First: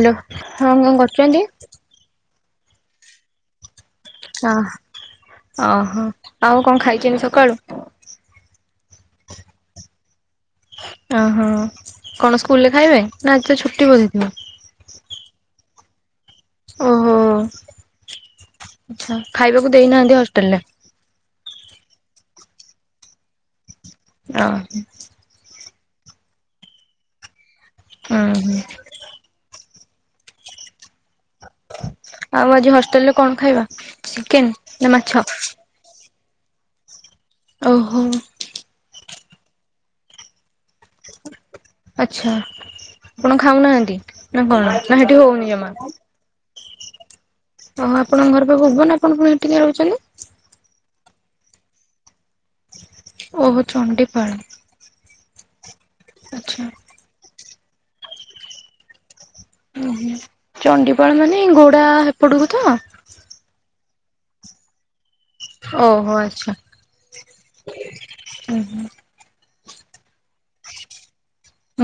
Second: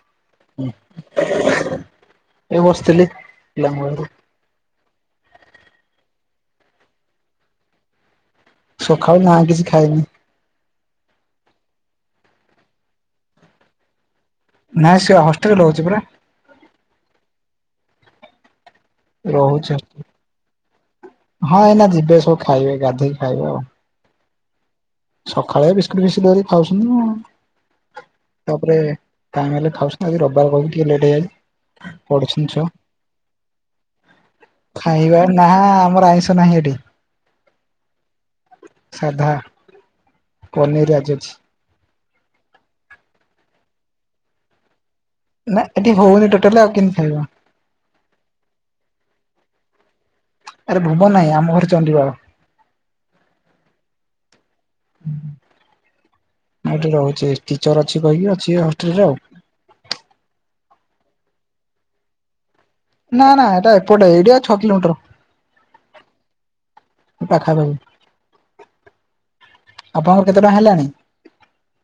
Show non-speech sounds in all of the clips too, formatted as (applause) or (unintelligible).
Hello ହଁ କଣ କରୁଛନ୍ତି? ଏ ବସିଥିଲି ପିଲାଙ୍କ ପାଖରେ। ଅ ଓହୋ ଆଉ କଣ ଖାଇଛନ୍ତି ସଖାଳୁ? ସଖାଳୁ ନାଁ କିଛି ଖାଇନି। ଓହୋ କଣ ସ୍କୁଲରେ ଖାଇବେ ନା ଆ ଛୁଟି ବାଜିଥିଲେ? ନା ସିଏ ହଷ୍ଟେଲ୍ ରେ ରହୁଛି ପରା। ଓହୋ ଆଚ୍ଛା ରହୁଛି ଖାଇବାକୁ ହଷ୍ଟେଲ ଦେଇନାହାନ୍ତି ହଷ୍ଟେଲ୍ ରେ। ହଁ ଏଇନା ଯିବେ ସବୁ ଖାଇବେ ଗାଧେଇ କି ଖାଇବେ ଆଉ। ଅହ। ସକାଳେ ବିସ୍କିଟ୍ ଫିସ୍କିଟ୍ କରି ଖାଉଚନ୍ତି ଆଉ ଉହୁଁ ତାପରେ ଟାଇମ୍ ହେଲେ ଖାଉଚୁ ତାପରେ ରବିବାର କହିକି ଟିକେ ଲେଟ୍ ହେଇଗଲେ ହ ଆଉ ଆଜି ହଷ୍ଟେଲ୍ ରେ କଣ ଖାଇବା ଚିକେନ୍‌ ନା ଖାଇବା ମାଛ? ନା ଆମର ଆଇଁଷ ନାହିଁ ଏଠି ଓହୋ। ସାଧା ପନିର୍ ଆଜି ଅଛି। ଆଚ୍ଛା ଆପଣ ଖାଉନାହାନ୍ତି ନା କଣ। ଯାଇଁକି ଟିକେ ଓ ନା ଏଠି ହୋଉନି ଟୋଟାଲି ଆଉ କେମତି ଖାଇବ। ହଁ ଆପଣଙ୍କ ଘର ପା ଭୁବନ ଆପଣ କଣ ଏଠି ରହୁଛନ୍ତି? ଆରେ ଭୁବନ ନାହିଁ ଆମ ଘର ଚଣ୍ଡିପାଳ। ଓହୋ ଚଣ୍ଡିପାଳ। ହୁଁ। ଆଛା। ଏଠି ରହୁଛି ଟିଚର ଅଛି କହିକି ଅଛି ହଷ୍ଟେଲରେ ଆଉ। ଉଁ ହୁଁ ଚଣ୍ଡିପାଳ ମାନେ ଗୋଡା ହେପଟୁକୁ ତ। ନା ନା ଏଟା ଏପଟେ ଏଇଠୁ ଆଉ ଛଅ କିଲୋମିଟର। ଓହୋ ଆଚ୍ଛା ପାଖାପାଖି ଉଁ ହୁଁ। ଆପଣଙ୍କର କେତେ ଟଙ୍କା ହେଲାଣି?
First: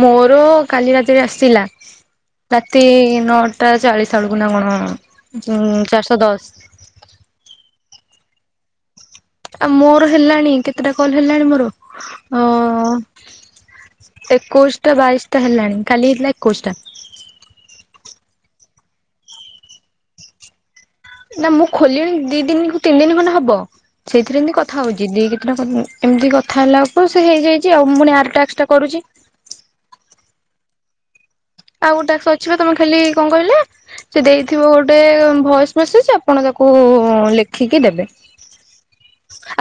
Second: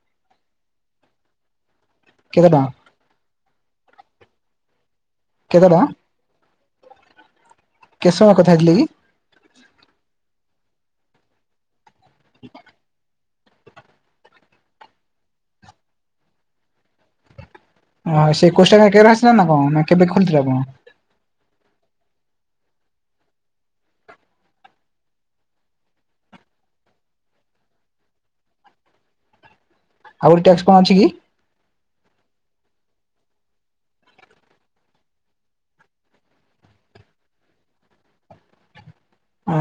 ମୋର କାଲି ରାତିରେ ଆସିଲା। କେତେ ଟଙ୍କା ରାତି ନଅଟା ଚାଳିଶାଳୁକୁ ନା କଣ ଉଁ କୁଁ କେତେ ଟଙ୍କା ଚାରିଶ ଦଶ। କେତ୍ ସମୟ କଥା ହେଇଥିଲେ କି? ଆ ମୋର ହେଲାଣି କେତେଟା କଲ୍ ହେଲାଣି ମୋର। (inaudible) ଏକୋଉଶଟା ବାଇଶଟା ହେଲାଣି କାଲି ହେଇଥିଲା ଏକୋଇଶଟା। ଓଁ ସେ ଏକୋଇଶଟା (unintelligible) ଆସିଲା ନା କଁ ନା କେବେ ଖୋଲିଥିଲେ ଆପଣ? ନା ମୁଁ ଖୋଲିଣି ଦି ଦିନିକୁ ତିନ ଦିନ ଖଣ୍ଡେ ହବ। ଛେଇଥିରେ ଇନ୍ତି କଥା ହଉଚି ଦି କେତେଟା କ ଉଁ ଏମତି କଥା ହେଲାକୁ ସେ ହେଇଯାଇଚି ଆଉ ମୁଁ ପୁଣି ଆର ଟାକ୍ସଟା କରୁଚି। ଆଉ ଗୋଟେ ଟ୍ୟାକ୍ସ କଣ ଅଛି କି? ଆଉ ଗୋଟେ ଟାକ୍ସ ଅଛି ବା ତମେ ଖାଲି କଁ କହିଲେ ସିଏ ଦେଇଥିବ ଗୋଟେ ଭଏସ୍ ମେସେଜ ଆପଣ ତାକୁ ଲେଖିକି ଦେବେ।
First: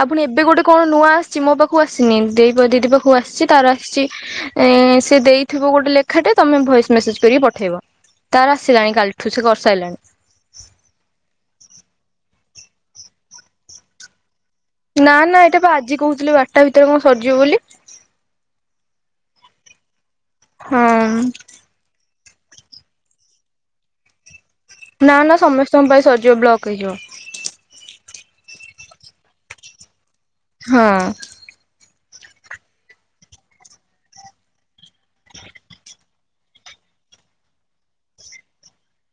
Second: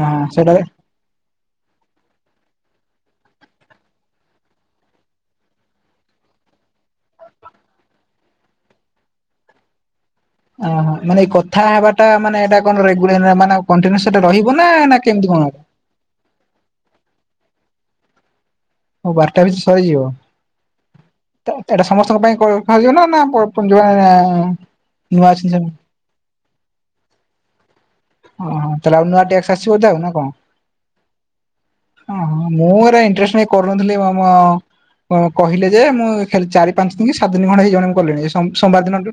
ଆଉ ଫୁଣି ଏବେ ଗୋଟେ ସେଟାରେ କଣ ନୂଆ ଆସଚି ମୋ ପାଖୁକୁ ଆସିନି ଦେଇ ପା ଦିଦି ପାଖୁକୁ ଆସଚି ତାର ଆସଚି ଏଁ ସିଏ ଦେଇଥିବ ଗୋଟେ ଲେଖାଟେ ତମେ ଭଏସ୍ ମେସେଜ କରିକି ପଠେଇବ ତାର ଆସିଲାଣି କାଲିଠୁ ସିଏ କରସାଇଲାଣି। ଓହୋ ମାନେ ଏଇ କଥା ହେବାଟା ମାନେ ଏଇଟା କନ ରେଗୁଲାର ମାନେ ଆଉ କଣ୍ଟିନିଓସ୍ ସେଟା ରହିବ ନା କେମତି କଣ? ତ ଆଜି କହୁଥିଲେ ବାର୍ ଟା ଭିତେରେ କଁ ସରିଯିବ ବୋଲି। ଓ ବାରଟା ଭିତେ (unintelligible) ସରିଯିବ। ହଁ। ଏ ଏଟା ସମସ୍ତଙ୍କ ପାଇଁ କୋ କୁହାଯିବ ନା ନା ପୋ ପୋ ଯୋଉଁ ଆଁ ଆଁ ନା ନା ସମସ୍ତଙ୍କ ପାଇଁ ସରଯିବ ବ୍ଲକ୍ ହେଇଯିବ। ଓହୋ ତାହେଲେ ଆଉ ନୂଆ ଟ୍ୟାକ୍ସ ଆସିବ ବୋଧେ ଆଉ ନା କଁ। ହଁ। ଓହୋ ମୁଁ ଏରା ଇଣ୍ଟରେଷ୍ଟ୍ ନେଇକି କରୁନଥିଲି ମୋ ମୋ କଁ କହିଲେ ଯେ ମୁଁ ଖାଲି ଚାରି ପାଞ୍ଚ ଦିନ କି ସାତ ଦିନ ଖଣ୍ଡେ ହେଇଯିବଣି ମୁଁ କଲିଣି ଏଇ ସୋମ୍ ସୋମବାର ଦିନଠୁ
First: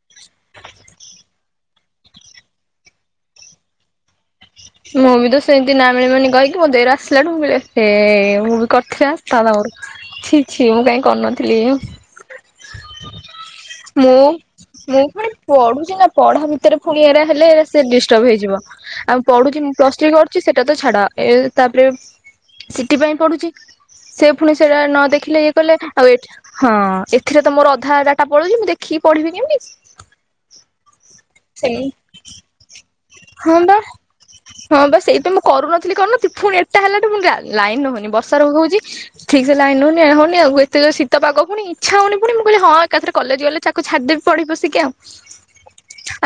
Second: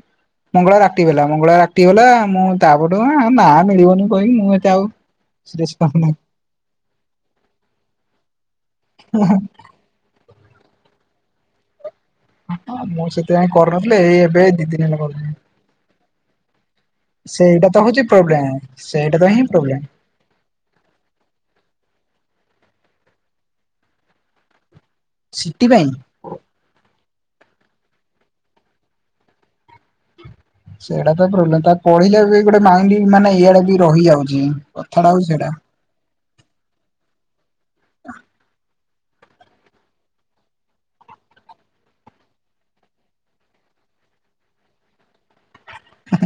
ମଙ୍ଗଳବାର ରାତି ଗଲା ମଙ୍ଗଳବାର ରାତି ଗଲା ମୁଁ ତାପରଠୁ ଉଁ ନାଁ ମିଳିବନି କହିଲି ମୁଁ ଏତେ ଆଉ ମୁଁ ବି ତ ସିରିୟସ୍ ସେନ୍ତି ନା କରିନାହିଁ ମିଳିବନି କହିକି ମୋ ଦେଇର ଆସିଲା ଠୁ ମୁଁ କହିଲି ଏ ହେ ଭୁଲ୍ କ (unintelligible) ଛି ଛି ମୁଁ କାଇଁ କରିନଥିଲି। ମୁଁ ସେଥିପାଇଁ କରୁନଥିଲି ଏଇ ମୁଁ ଏବେ ଦି ଦିନ ହେଲା ମୁଁ କରୁଛି। ଫୁଣି ପଢୁଚି ନା ପଢା ଭି ତେରେ ଫୁଣି ଏରା ହେଲେ ସେଇଟା ତ ସିଏ ହଉଛି ଡିଷ୍ଟର୍ବ ପ୍ରୋବ୍ଲେମ ହେଇଯିବ ସେଇଟା ଆଉ ତ ହିଁ ପଢୁଚି ମୁଁ ପ୍ରୋବ୍ଲେମ ପ୍ଲସ୍ ଥ୍ରି କରୁଚି ସେଟା ତ ଛାଡା ଏ ତାପରେ ସିିଟି ପାଇଁ ପଢୁଚି ସେ ଫୁଣି ସେଟା ନ ଦେଖିଲେ ଇଏ ସିଟି କଲେ ପାଇଁ ଆଉ ଏଇଟା ହଁ ଏଥିରେ ତ ମୋର ଅଧା ଡାଟା ପଳଉଚି ମୁଁ ଦେଖିକି ପଢିବି କେମତି। ସେଇଟା ତ ପ୍ରୋବ୍ଲେମ୍ ତା ପଢିଲେ ବି ଗୋଟେ ମାଇଣ୍ଡି ମାନେ ହଁ ଇଆଡେ ବା ବି ରହିଯାଉଚି କଥାଟା ହଉଚି ସେଟା। ଥିଲି କରୁନଥି‌ ଫୁଣି ଏଟା ହେଲାଠୁ ଫୁଣି ଲା ଲାଇନ୍ ରହୁନି ବର୍ଷା ରହୁଚି। ଠିକ୍ ସେ ଲାଇନ୍ ରହୁନି ଇଏ ହଉନି ଆଉ ଏତେ ଜୋରେ ଶୀତ ପାଗ ଫୁଣି ଇଛା ହଉନି ଫୁଣି ମୁଁ କିହିଲି ହଁ ଏକାଥେରେ କଲେଜ ଗଲେ ଚାର୍ ଆକୁ ଛାଡିଦେବିି ପଢିବି ବସିକି ଆଉ।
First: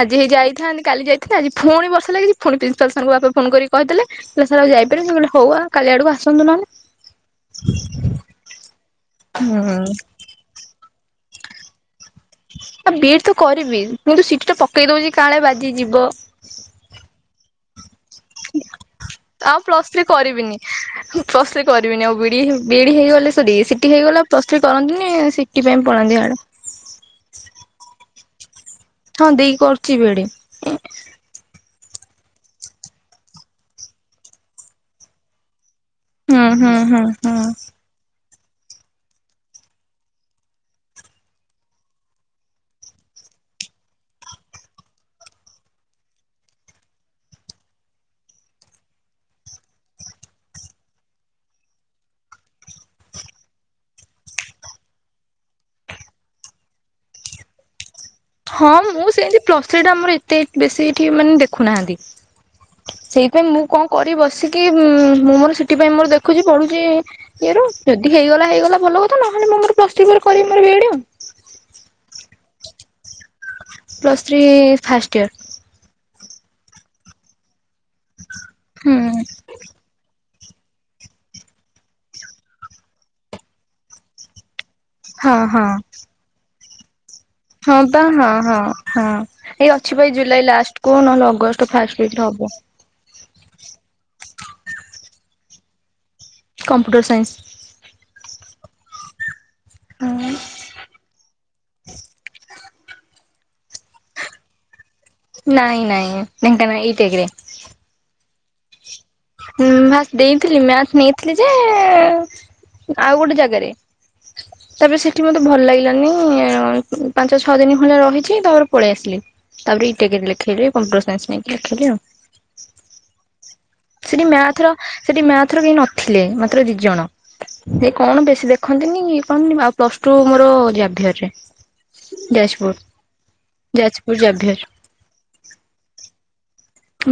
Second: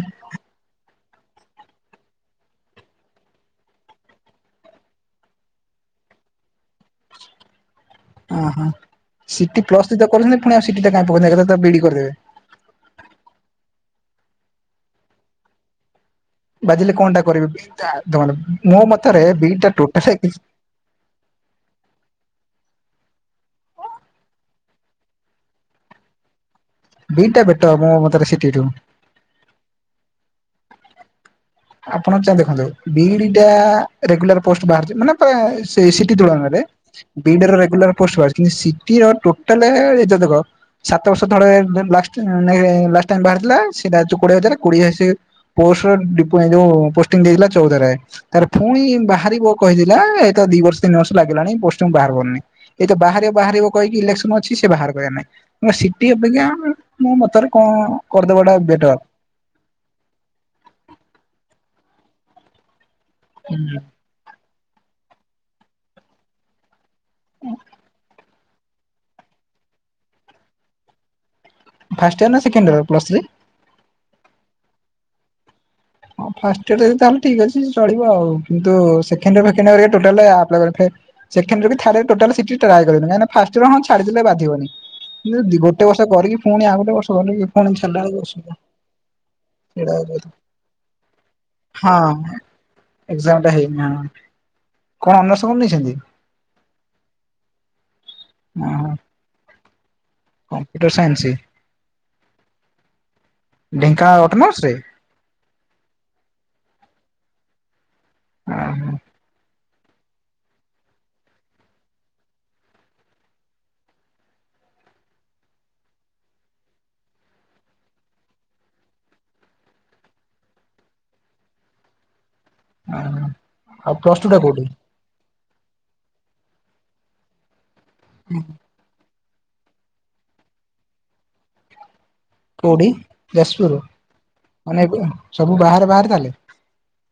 ଆଜି ହେଇ ଯାଇଥାନ୍ତି କାଲି ଯାଇଥିଲି ଆଜି ଫୁଣି ବର୍ଷା ଲାଗିଚି ଫୁଣି ପ୍ରିନ୍ସ୍ (unintelligible) ସାରଙ୍କୁ ବାପା ଫୋନ୍ କରିକି କହିଦେଲେ (unintelligible) ସାର୍ ଆଉ ଯାଇପାରିବିନି ସିଏ କହିଲେ ହଉ ଆ କାଲି ଆଡକୁ ଆସନ୍ତୁ ନହେଲେ। ଓହୋ ସିଟି ହୁଁ ପ୍ଲସଥ୍ରି ତ କରୁଛନ୍ତି ପୁଣି ଆଉ ସିଟିଟା କାଇଁ ପକଉଥିଲେ ଏକାଥରେ ତ ବି ଇ ଡି କରିଦେବେ। ଏ ବି ଇ ଡି ତ କରିବି କିନ୍ତୁ ସିଟିିଟା ପକେଇ ଦଉଚି କାଳେ ବାଜି ଯିବ। ବାଜିଲେ କଣଟା କରିବୁ (unintelligible) ମୋ ମତରେ ବି ଟା ଥ୍ରୀ ଟୋଟାଲେ କରିବିନି ହ ହୁଁ- ପ୍ଲସ୍ ଥ୍ରୀ କରିବିନି ଆଉ ବିଡ଼ି- ବିଇଡ଼ି ହେଇ- ହେଇଗଲେ ସରି ସିଟିି ହେଇଗଲେ ପ୍ଲସ୍ ଥ୍ରୀ କରନ୍ତିନି ସିଟିି ପାଇଁ ପଳାନ୍ତି ହିଆଡେ। ବିଇଡି ଟା ବେଟର୍ ହବ ମୋ ମତରେ ସିଟି ଠୁ। ହଁ ଦେଇ କରୁଚି ବିଇଡି। ଆପଣ ଚା- ଦେଖନ୍ତୁ ବିଇଡି ଟା ରେଗୁଲାର୍ ପୋଷ୍ଟ୍ ବାହାରୁଚି ମାନେ ପ୍ରାୟେ ସେଇ ସିଟି ହୁଁ ତୁଳନାରେ ହୁଁ ହୁଁ ହୁଁ ବିଇଡି ଟାର ରେଗୁଲାର ପୋଷ୍ଟ ବାହାରୁଚି କିନ୍ତୁ ସିଟିର ଟୋଟାଲେ ଏ ଯଉ ଦେଖ ସାତ ବର୍ଷ ତଳେ ଦେନ୍ ଲାଷ୍ଟ ନା ଲାଷ୍ଟ ଟାଇମ୍ ବାହାରିଥିଲା ସେଟା ହଉଚି କୋଡିଏ ହଜାର କୋଡିଏ ସେ ପୋଷ୍ଟ ଡିପୋ-ଏ ଯଉ ପୋଷ୍ଟିଙ୍ଗ୍ ଦେଇଥିଲା ଚଉଦରେ। ତାରେ ଫୁଣି ବାହାରିବ କହିିଥିଲା ଏତ ଦି ବର୍ଷ ତିନିବର୍ଷ ଲାଗିଲାଣି ପୋଷ୍ଟିଙ୍ଗ୍ ବାହାର କରୁନି। ଏଇତ ବାହାରିବ ବାହାରିବ କହିକି ଇଲେକ୍ସନ ଅଛି ସେ ବାହାର କରିବାର ନାଇଁ। ଅଁ-ସିଟି ଅପେକ୍ଷା ମୋ ମତରେ କଁ ହଁ ମୁଁ ସେମତି ପ୍ଲସ୍ ଥ୍ରୀ ଟା ଆମର ଏତେ ବେଶୀ ଏଠି ମାନେ ଦେଖୁନାହାନ୍ତି ସେ ମୁଁ କଣ କରିବି ବସିକି ମୁଁ ମୋର ସିଟି ପାଇଁ ମୋର ଦେଖୁଚି ପଢୁଚି ଇଏ ର ଯେତିକି ହେଇଗଲା ହେଇଗଲା ଭଲ କଥା ନହେଲେ ମୁଁ ମୋର ପ୍ଲସ୍ ଥ୍ରୀ ପରେ କରିବି ମୋର ବିଇଡି ଆଉ। ଫାଷ୍ଟ୍ ଇୟର୍ ନା second year plus three? Plus three first year. ହଁ ଫାଷ୍ଟ ଇୟର ଯଦି ତାହେଲେ ଠିକ୍ ଅଛି ଚଳିବ ଆଉ କିନ୍ତୁ ହୁଁ ସେଖେଣ୍ଡ୍ ଇୟର୍ ଫେକେଣ୍ଡ୍ ଇୟର୍ ଏ ଟୋଟାଲେ ଆପ୍ଲାଏ ସେକେଣ୍ଡ୍ ଇୟର କି ଥାଡ୍ ଇୟର ଟୋଟାଲ୍ ସିଟି ଟ୍ରାଏ କରିବନି କାଇଁ ନାଁ ଫାଷ୍ଟ୍ ଇୟର ହଁ ଛାଡିଦେଲେ ବାଧିବନି। ହଁ ହଁ ଗୋଟେ ବର୍ଷ କରିକି ଫୁଣି ଆଉ ଗୋଟେ ବର୍ଷ କରିକି ପୁଣି ହଁ ପା ଛାଡିଲା ବେଳକୁ ହଁ ଅସୁବିଧା -ହଁ -ହଁ ଏଇ ସେଇଟା ଅଛି ବା ଏଇ ହଉଛି କଥା। ଜୁଲାଇ ଲାଷ୍ଟ୍ କୁ ନହେଲେ ଅଗଷ୍ଟ୍ ହଁ ଏକ୍ଜାମ୍ ଟା ହେଇନି ନା କଣ ଅନର୍ସ କଣ ନେଇଚନ୍ତି? Computer science. (unintelligible) ହୁଁ। କମ୍ପ୍ୟୁଟର ସାଇନ୍ସ ଢେଙ୍କାନାଳ ଅଟୋନମସ୍ ରେ? ନାଇଁ ନାଇଁ ଢେଙ୍କା ନାଇଁ ଇଟେକ୍ ରେ। ଓହୋ। ହୁଁ- ମାଥ୍ ଦେଇଥିଲି ମ୍ୟାଥ୍ ନେଇଥିଲି ଯେ ଆଉ ଗୋଟେ ଜାଗାରେ। ତାପରେ ସେଠି ମତେ ଭଲ ଲାଗିଲାନି ପାଞ୍ଚ ଛଅ ଦିନ ଖଣ୍ଡେ ରହିଚି ତାପରେ ପଳେଇ ଆସିଲି। ତାପରେ ଇଟେକ୍ ରେ ଲେଖେଇଲି କମ୍ପୁଟର ସାଇନ୍ସ ନେଇକି ଲଖେଇଲି ଆଉ। ହଁ ସେଠି ମ୍ୟାଥ୍ ର ସେଠି ମ୍ୟାଥ୍ ର କେହି ନଥିଲେ ମାତ୍ର ଦି ଜଣ ସେ କଣ ବେଶୀ ଦେଖ ହନ୍ତିନି କଣ ଆଉ ପ୍ଲସ୍ ଟୁ ମୋର ଜାଭିଅର୍ ରେ। ଯାଜପୁର୍ କୋଉଠି ଯାଜପୁର -ଯାଜପୁର୍ ଜାଭିଅର୍। (unintelligible) ସବୁ ବାହାରେ ବାହାରେ ତାହାଲେ।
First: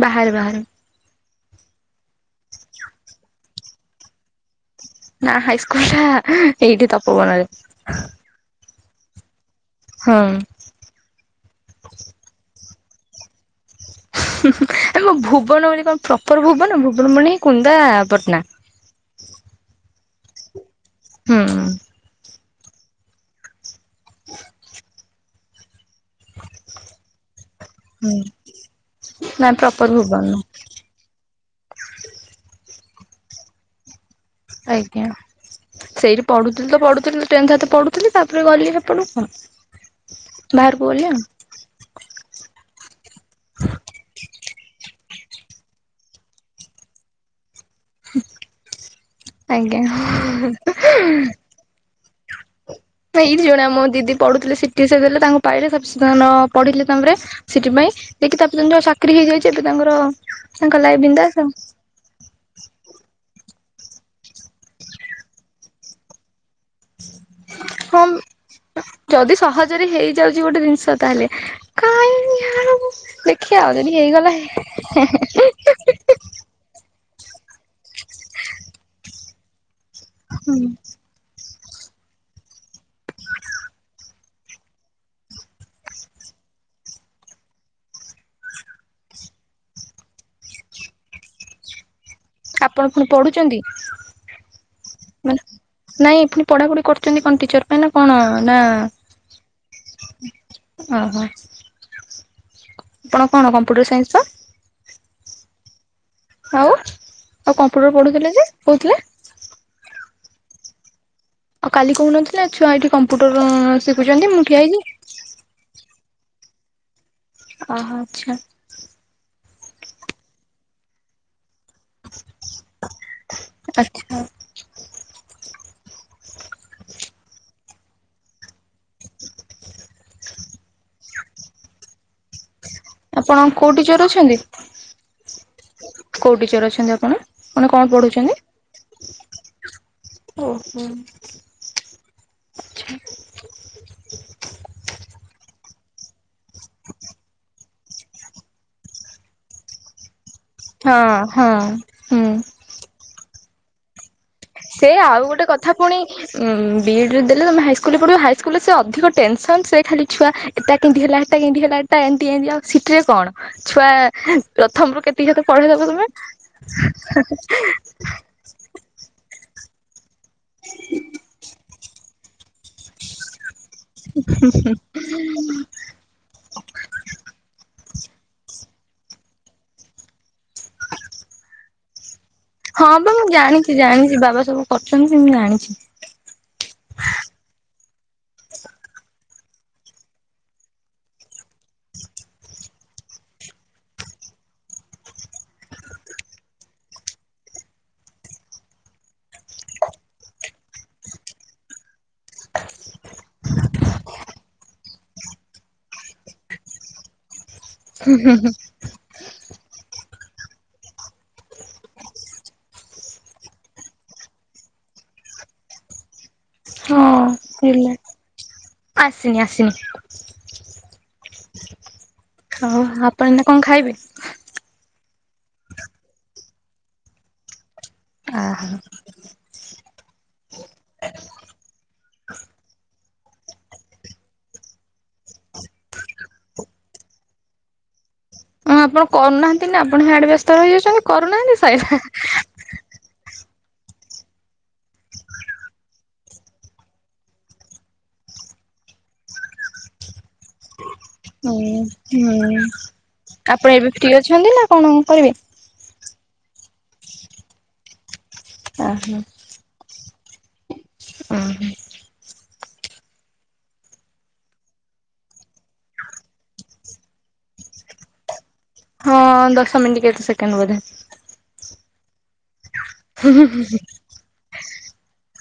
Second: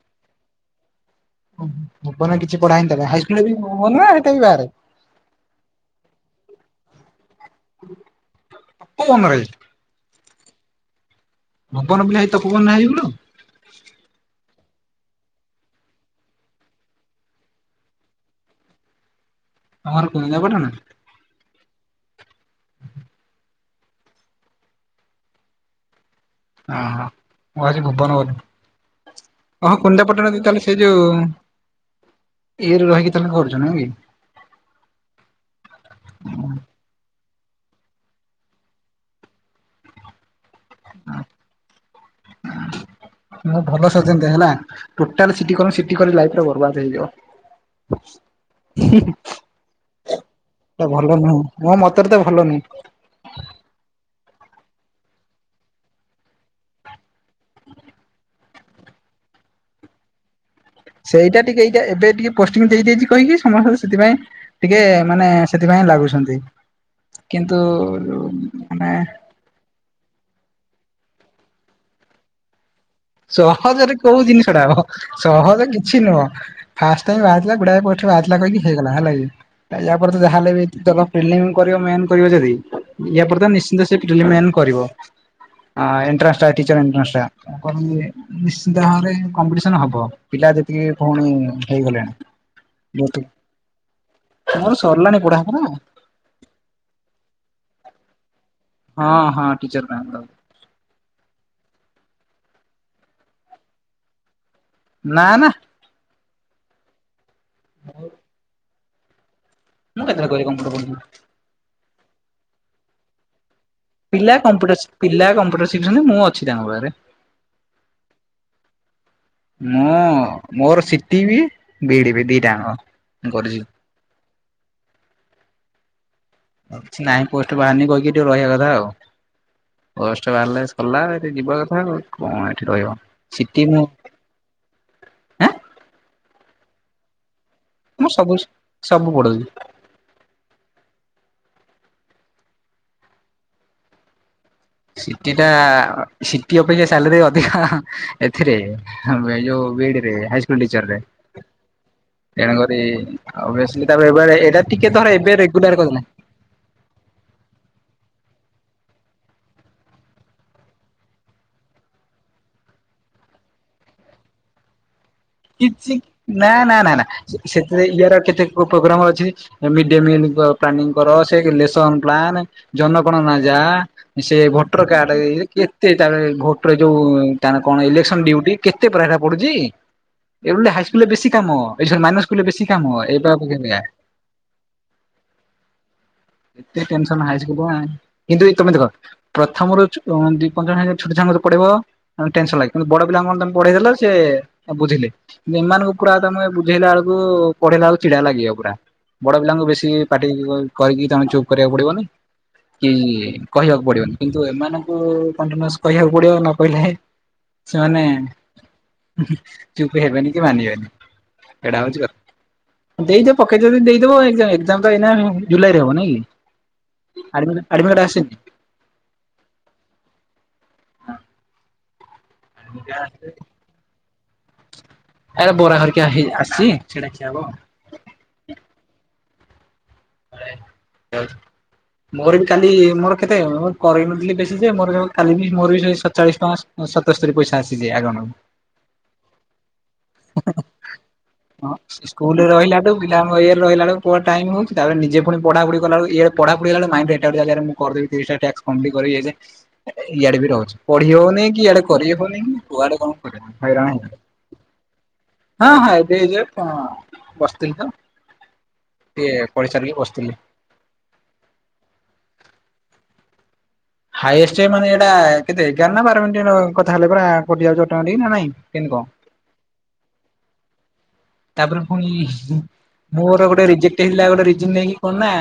ବାହାରେ ବାହାରେ। ଓ ହବନା କିଛି ପଢା ହେଇନି ତାହେଲେ ହାଇସ୍କୁଲ୍ ରେ ବି ହବନା ହେଟା ବି ବାହାରେ? ନା ହାଇସ୍କୁଲ୍ ଟା ଏଇଠି ତପବନ ରେ। ତପବନ ରେ? ହଁ। ଭବନ ପିଲା ହେଇ ତ (unintelligible) ଏ ମୁଁ ଭୁବନ ବୋଲି କଣ ପ୍ରପର ଭୁବନ- ଭୁବନ ମାନେ ଏଇ କୁନ୍ଦାପଟଣା। ତମର କୁନ୍ଦାପଟଣା? ହୁଁ। ହ ଓ ହୋ ମୁଁ ଭାବୁଚି ହୁଁ ଭୁବନ ବୋଧେ ନା ଓହ ପ୍ରପର କୁନ୍ଦା ଭୁବନ ପଟଣା ନୁହଁ। ଦେଇ ତାହେଲେ ସେ ଯଉ ଇଏରେ ରହିକି ତାହେଲେ କରୁଚ ନୁହେଁ କି? ଆଜ୍ଞା ସେଇଠି ପଢୁଥିଲି ତ ପଢୁଥିଲି ଟେନ୍ ହାତ ପଢୁଥିଲି ତାପରେ ଗଲି ହେପଟକୁ କଣ ବାହାର କୁ ଗଲି ଆଉ ମୁଁ ଭଲସେ (inaudible) ଟୋଟାଲ ସିଟି (inaudible) ସିଟି କଲେ ଲାଇଫ ଟା ବରବାଦ ହେଇଯିବ। (inaudible) ଆଜ୍ଞା ଏଟା ଭଲ (inaudible) ନୁହଁ ମୋ ମତରେ ତ ଭଲନୁ ଏଇଠି ଜଣେ ଆମ ଦିଦି ପଢୁଥିଲେ ସିଟି ସେ ଦେଲେ ତାଙ୍କୁ ପାଇଲେ ସେ ପଢିଲେ ତାମରେ ସିଟି ପାଇଁ ଯକି ତାପରେ ତା ଯଉ ଚାକିରି ହେଇଯାଇଛି ଏବେ ତାଙ୍କର ତାଙ୍କ ଲାଇଫ୍ ବିନ୍ଦାସ୍ ସେଇଟା ଆଉ। ଟିକେ ଏଇଟା ଏବେ ଟିକେ ପୋଂ ଦେଇଦେଇଛି କହିକି ସମସ୍ତେ ସେଥିପାଇଁ ଟିକେ ମାନେ ସେଥିପାଇଁ ଲାଗୁଛନ୍ତି କିନ୍ତୁ ମାନେ ଯଦ ହେଇଯାଉଛି ଗୋଟେ ଜିନିଷ ତାହେଲେ କାହିଁ ସହଜରେ କୋଉ ଜିନିଷ ଟା ହବ ସହଜ କିଛି ନୁହଁ ଫାଷ୍ଟ ଟାଇମ ବାହାରିଲା ଗୁଡାଏ ପୋ ଷ୍ଟ ବାହାଥିଲା କହିକି ହେଇଗଲା ହେଲାକି ୟା ପରେ ତ ଯାହା ହେଲେ ହୁଁ ବି ଦବ ପ୍ରିଲିମ୍ ମେନ୍ କରିବ ଯଦି ଇୟା ପରେ ତ ନିଶ୍ଚିତ ପ୍ରିଲିମ ମେନ୍ କରିବ। ହଁ ଏଣ୍ଟ୍ରେଷ୍ଟା ଟଚର ଏଣ୍ଟ୍ରଷ୍ଟଟା ନିଶ୍ଚିନ୍ତ ଭାବରେ କମ୍ପିସନ ହବ ପିଲା ଯେତିକି ପୁଣି ହେଇଗଲେଣି। ଆପଣ ପୁଣି ପଢୁଛନ୍ତି ତମର ସରିଲାଣି ମାନେ ବଢାପରା? ନାଇଁ ପୁଣି ପଢାପଢି କରୁଛନ୍ତି କଣ ଟିଚର ପାଇଁ ନା କଣ ନା ହଁ ହଁ ଟିଚର ପଡଉ ଓହୋ ଆପଣ କଣମ୍ପୁଟର ସାଇନ୍ସ ପା ନା ନା ଆଉ ଆଉ କମ୍ପ୍ୟୁଟର ପଢୁଥିଲେ ଯେ କହୁଥିଲେ। ମୁଁ କେତେ ବେଳେ କହିଲି କମ୍ପ୍ୟୁଟର ପଢୁଥିଲି। କାଲି କହୁ ନଥିଲେ ଛୁଆ ଏଇଠି କମ୍ପ୍ୟୁଟର ସି ପିଲା କମ୍ପ୍ୟୁଟର ପିଲା କମ୍ପ୍ୟୁଟର ଶିଖିଛନ୍ତି ମୁଁ ଅଛି ତାଙ୍କ ପାଖରେ। ଆ ଆଚଛା ମୁଁ ମୋର ସିଟି ବି ବିଡ ବି ଦିଟାଙ୍କ ମୁ କରିଚି। ଆଚ୍ଛା ନାଇଁ ପୋଷ୍ଟ ବାହାରି କହିକି ଟିକେ ରହିବା କଥା ଆଉ। (unintelligible) ପୋଷ୍ଟ ବାହାରିଲେ ସରିଲା ଏଠି ଯିବା କଥାଉ କଣ ଏଠି ରହିବ। ଆପଣ ସିଟି କୋଉ ମୁଁ ଟିଚର୍ ଅଛନ୍ତି ଆଁ କୋଉ ଟିଚର୍ ଅଛନ୍ତି ଆପଣ? ଆପଣ କଣ ମୁଁ ସବୁ ପଢୁଛନ୍ତି ସବୁ ପଢଉଛି ଓହୋ ସିଟି ଟା ସିଟି ଅପେକ୍ଷା ସାଲେରି ଅଧିକା ଏଥିରେ ଆମ ଏ ଯୋଉ ବିଇଡିରେ ହାଇସ୍ ସ୍କୁଲ ହଁ ଟିଚରରେ ହଁ ହୁଁ। ତେଣୁକରି ଓବିୟସଲି ତାପରେ (inaudible) ହେବାରେ ଏଇଟା ଟିକେ ଧର ଏବେ ରେଗୁଲାର କରିଦେଲା ଉ ବିଇଡରେ ଦେଲେ ତମେ ହାଇସ୍କୁଲରେ ପଢ଼ିବ ହାଇସ୍କୁରେ ସେ ଅଧିକ ଟେନସନ ସେ ଖାଲି ଛୁଆ ଏଟା କେମିତି ହେଲା ହେଟା କେମିତି ହେଲା ଏଟା ଏମିତି ଏମିତି ଆଉ ସିଟିରେ କଣ ଛୁଆ ପ୍ରଥମରୁ କେତେ କେତିକି ପଢେଇଦବ କିଛି ତମେ ନା ନା ନା ନା ସେଥିରେ ଇଆର କେତେ ଉ ପୋଗ୍ରାମ ଅଛି ମିଡ୍ ଡେ ମିଲ୍ ଙ୍କ ପ୍ଲାନିଂ କର ସେ ଇଲେକ୍ସନ ପ୍ଲାନ ଜନ ଗଣନା ଯା ସେ ଭୋଟର କାର୍ଡ କେତେ ତା ପରେ ଭୋଟରେ ଯୋଉ ତା ନା କଣ ଇଲେକ୍ସନ ଡ଼ିଉଟି କେତେ ପରା ହେରା ପଡୁଛି। ଏ ବଲେ ହାଇ ସ୍କୁଲରେ ବେଶି କାମ ଏ ଶରୀ ମାଇନର ସ୍କୁଲରେ ବେଶୀ କାମ ହଁ ବା ଏଇ ମୁଁ ଜାଣିଛି ପାଖ ଜାଣିଛି ବାବା ସବୁ କରୁଛନ୍ତି ମୁ ଜାଣିଛି। ଏତେ ଟେନସନ (inaudible) କିନ୍ତୁ ଏ ତମେ ଦେଖ ପ୍ରଥମରୁ ଚ ଦି ପଞ୍ଚମ୍ ଶ୍ରେଣୀରେ ଛୋଟ ଛୁଆଙ୍କର ଯୋଉ ପଡିବ ଆ ଟେନସନ ଲାଗେ କିନ୍ତୁ ବଡ ପିଲାଙ୍କୁ କଣ ତମେ ପଢେଇ ଦେଲ ସେ ବୁଝିଲେ କିନ୍ତୁ ଏମାନଙ୍କୁ ପୁରା ତମେ ବୁଝେଇଲା ଅଳକୁ ପଢେଇାଲା ଆଳକୁ ଚିଡ଼ା ଲାଗିବ ପୁରା ବଡ଼ ପିଲାଙ୍କୁ ବେଶୀ ପାଟି କରିକି ତମେ ଚୁପ୍ କରିବାକୁ ପଡ଼ିବନି କି କହିବାକୁ ପଡ଼ିବନି କିନ୍ତୁ ଏମାନଙ୍କୁ କଣ୍ଟିନିଅସ୍ କହିବାକୁ ପଡ଼ିବ ନ କହିଲେ (inaudible) ସେମାନେ ଚୁପ ହେବେନି କି ମାନିବେନି ଏଇଟା ହଉଛି କ ଦେଇଦିଅ ପକେଇଚ ଯଦି ଦେଇଦବ ଏକ୍ସା ଏକ୍ସାମ ତ ଏଇନା ଜୁଲାଇ ରେ ହବ ନାଇ କି? ହଁ ହେଲା। ଆଡମିଟ ଆସିନି? ଆସିନି ଆସିନି। ହଉ ଆପଣ ଏଇନା କଣ ଖାଇବେ? ଏ ବରା ଘରିକିଆ ହେଇ ଆସିଛି ସେଟା ଖିଆ ହବ। ଆଃ। (inaudible) ମୋର ବି କାଲି ମୋର କେତେ ମୋର କରେଇ ନଥିଲି ବେଶି ଯେ ମୋର କାଲି ବି ମୋର ବି ସେଇ ସତଚାଳିଶ ଟଙ୍କା ସତୋସ୍ତରି ପଇସା ଆସିଛି ଆଗଣ। ହଁ ଆପଣ କରୁନାହାନ୍ତି ନା ଆପଣ ହିଆଡେ ବ୍ୟସ୍ତ ରହିଯାଉଛନ୍ତି କରୁନାହାନ୍ତି ତ ହଁ ସଇଲା। ସ୍କୁଲରେ ରହିଲାଠୁ ପିଲାଙ୍କ ଇଏ ରେ ରହିଲା ବେଳକୁ କୁଆଡ଼େ ଟାଇମ ହୋଉଛି ତାପରେ ନିଜେ ପୁଣି ପଢ଼ା ପୁଢ଼ି କଲା ବେଳକୁ ୟାରେ ପଢ଼ା ପୁଢି଼ ହେଲା ବେଳକୁ ମାଇଣ୍ଡ ଏଟା ଗୋଟେ ଜାଗାରେ ମୁଁ କରିଦେବି ତିରିଶଟା ଟାସ୍କ କଂପ୍ଲିଟ କରିବି ଇଏ ସିଏ ଇଆଡ଼େ ବି ରହୁଛି। ପଢି଼ ହଉନି କି ହୁଁ ଇଆଡ଼େ କରି ହଉନି କି ହୁଁ କୁଆଡ଼େ କଣ କରିବ ଆପଣ ଏବେ ହଇରାଣ ଫ୍ରି ହଉଛି। ଅଛନ୍ତି ନା କଣ କରିବେ? ହଁ ହଁ ଏବେ ଯେ ବସିଥିଲି ତ। ଆଃ। ଏଇ ବସିଥିଲି। ଉଁ ହୁଁ। ହାଇଏଷ୍ଟ ମାନେ ଏଇଟା କେତେ ଏଗାର ନା ବାର ମିନିଟ୍ ନ କଥା ହେଲେ ପରା କରିଯାଉଛି ନା ନାଇଁ? କେମିତି କଣ? ହଁ ଦଶ ମିନିଟ୍ କେତେ ସେକେଣ୍ଡ ବୋଧେ। ତାପରେ ପୁଣି ଇ ହିଁ ମୋର ଗୋଟେ ରିଜେକ୍ଟ ହେଇଥିଲା ଗୋଟେ ରିଜିନ ନେଇକି କଣ ନା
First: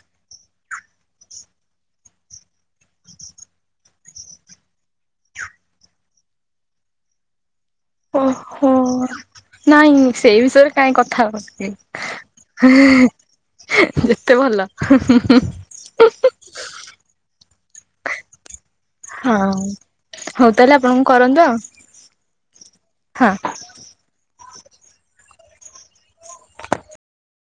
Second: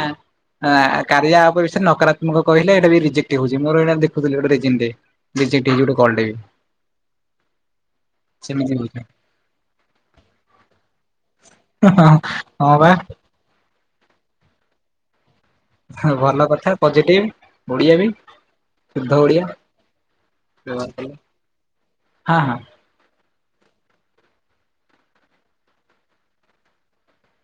କାରିଆ ଆପ ବିଷୟରେ ନକାରାତ୍ମକ କହିଲେ ଏଟା ବି ରିଜେକ୍ଟ ହଉଛି ମୋର ଏଇଟା ଦେଖୁଥିଲି ଗୋଟେ ରିଜିନ ଟେ। ରେଜେକ୍ଟ ହେଇଛି ଗୋଟେ କଲ୍ ଟେ ବି। ସେମିତି ହଉଛି। ଓହୋଃ। ନାଇଁ ସେଇ ବିଷୟରେ କାହିଁ କଥା ହବ କିଏ? ହଁ ବା ହିଁ। ଯେତେ ଭଲ। ହଉ ଭଲ କଥା ପଜିଟିଭ୍ ଓଡ଼ିଆ ବି। ଶୁଦ୍ଧ ଓଡିଆ। ହଁ, ହଉ ତାହେଲେ ଆପଣଙ୍କୁ କରନ୍ତୁ ଆଉ ହଁ ହଁ। ହଁ।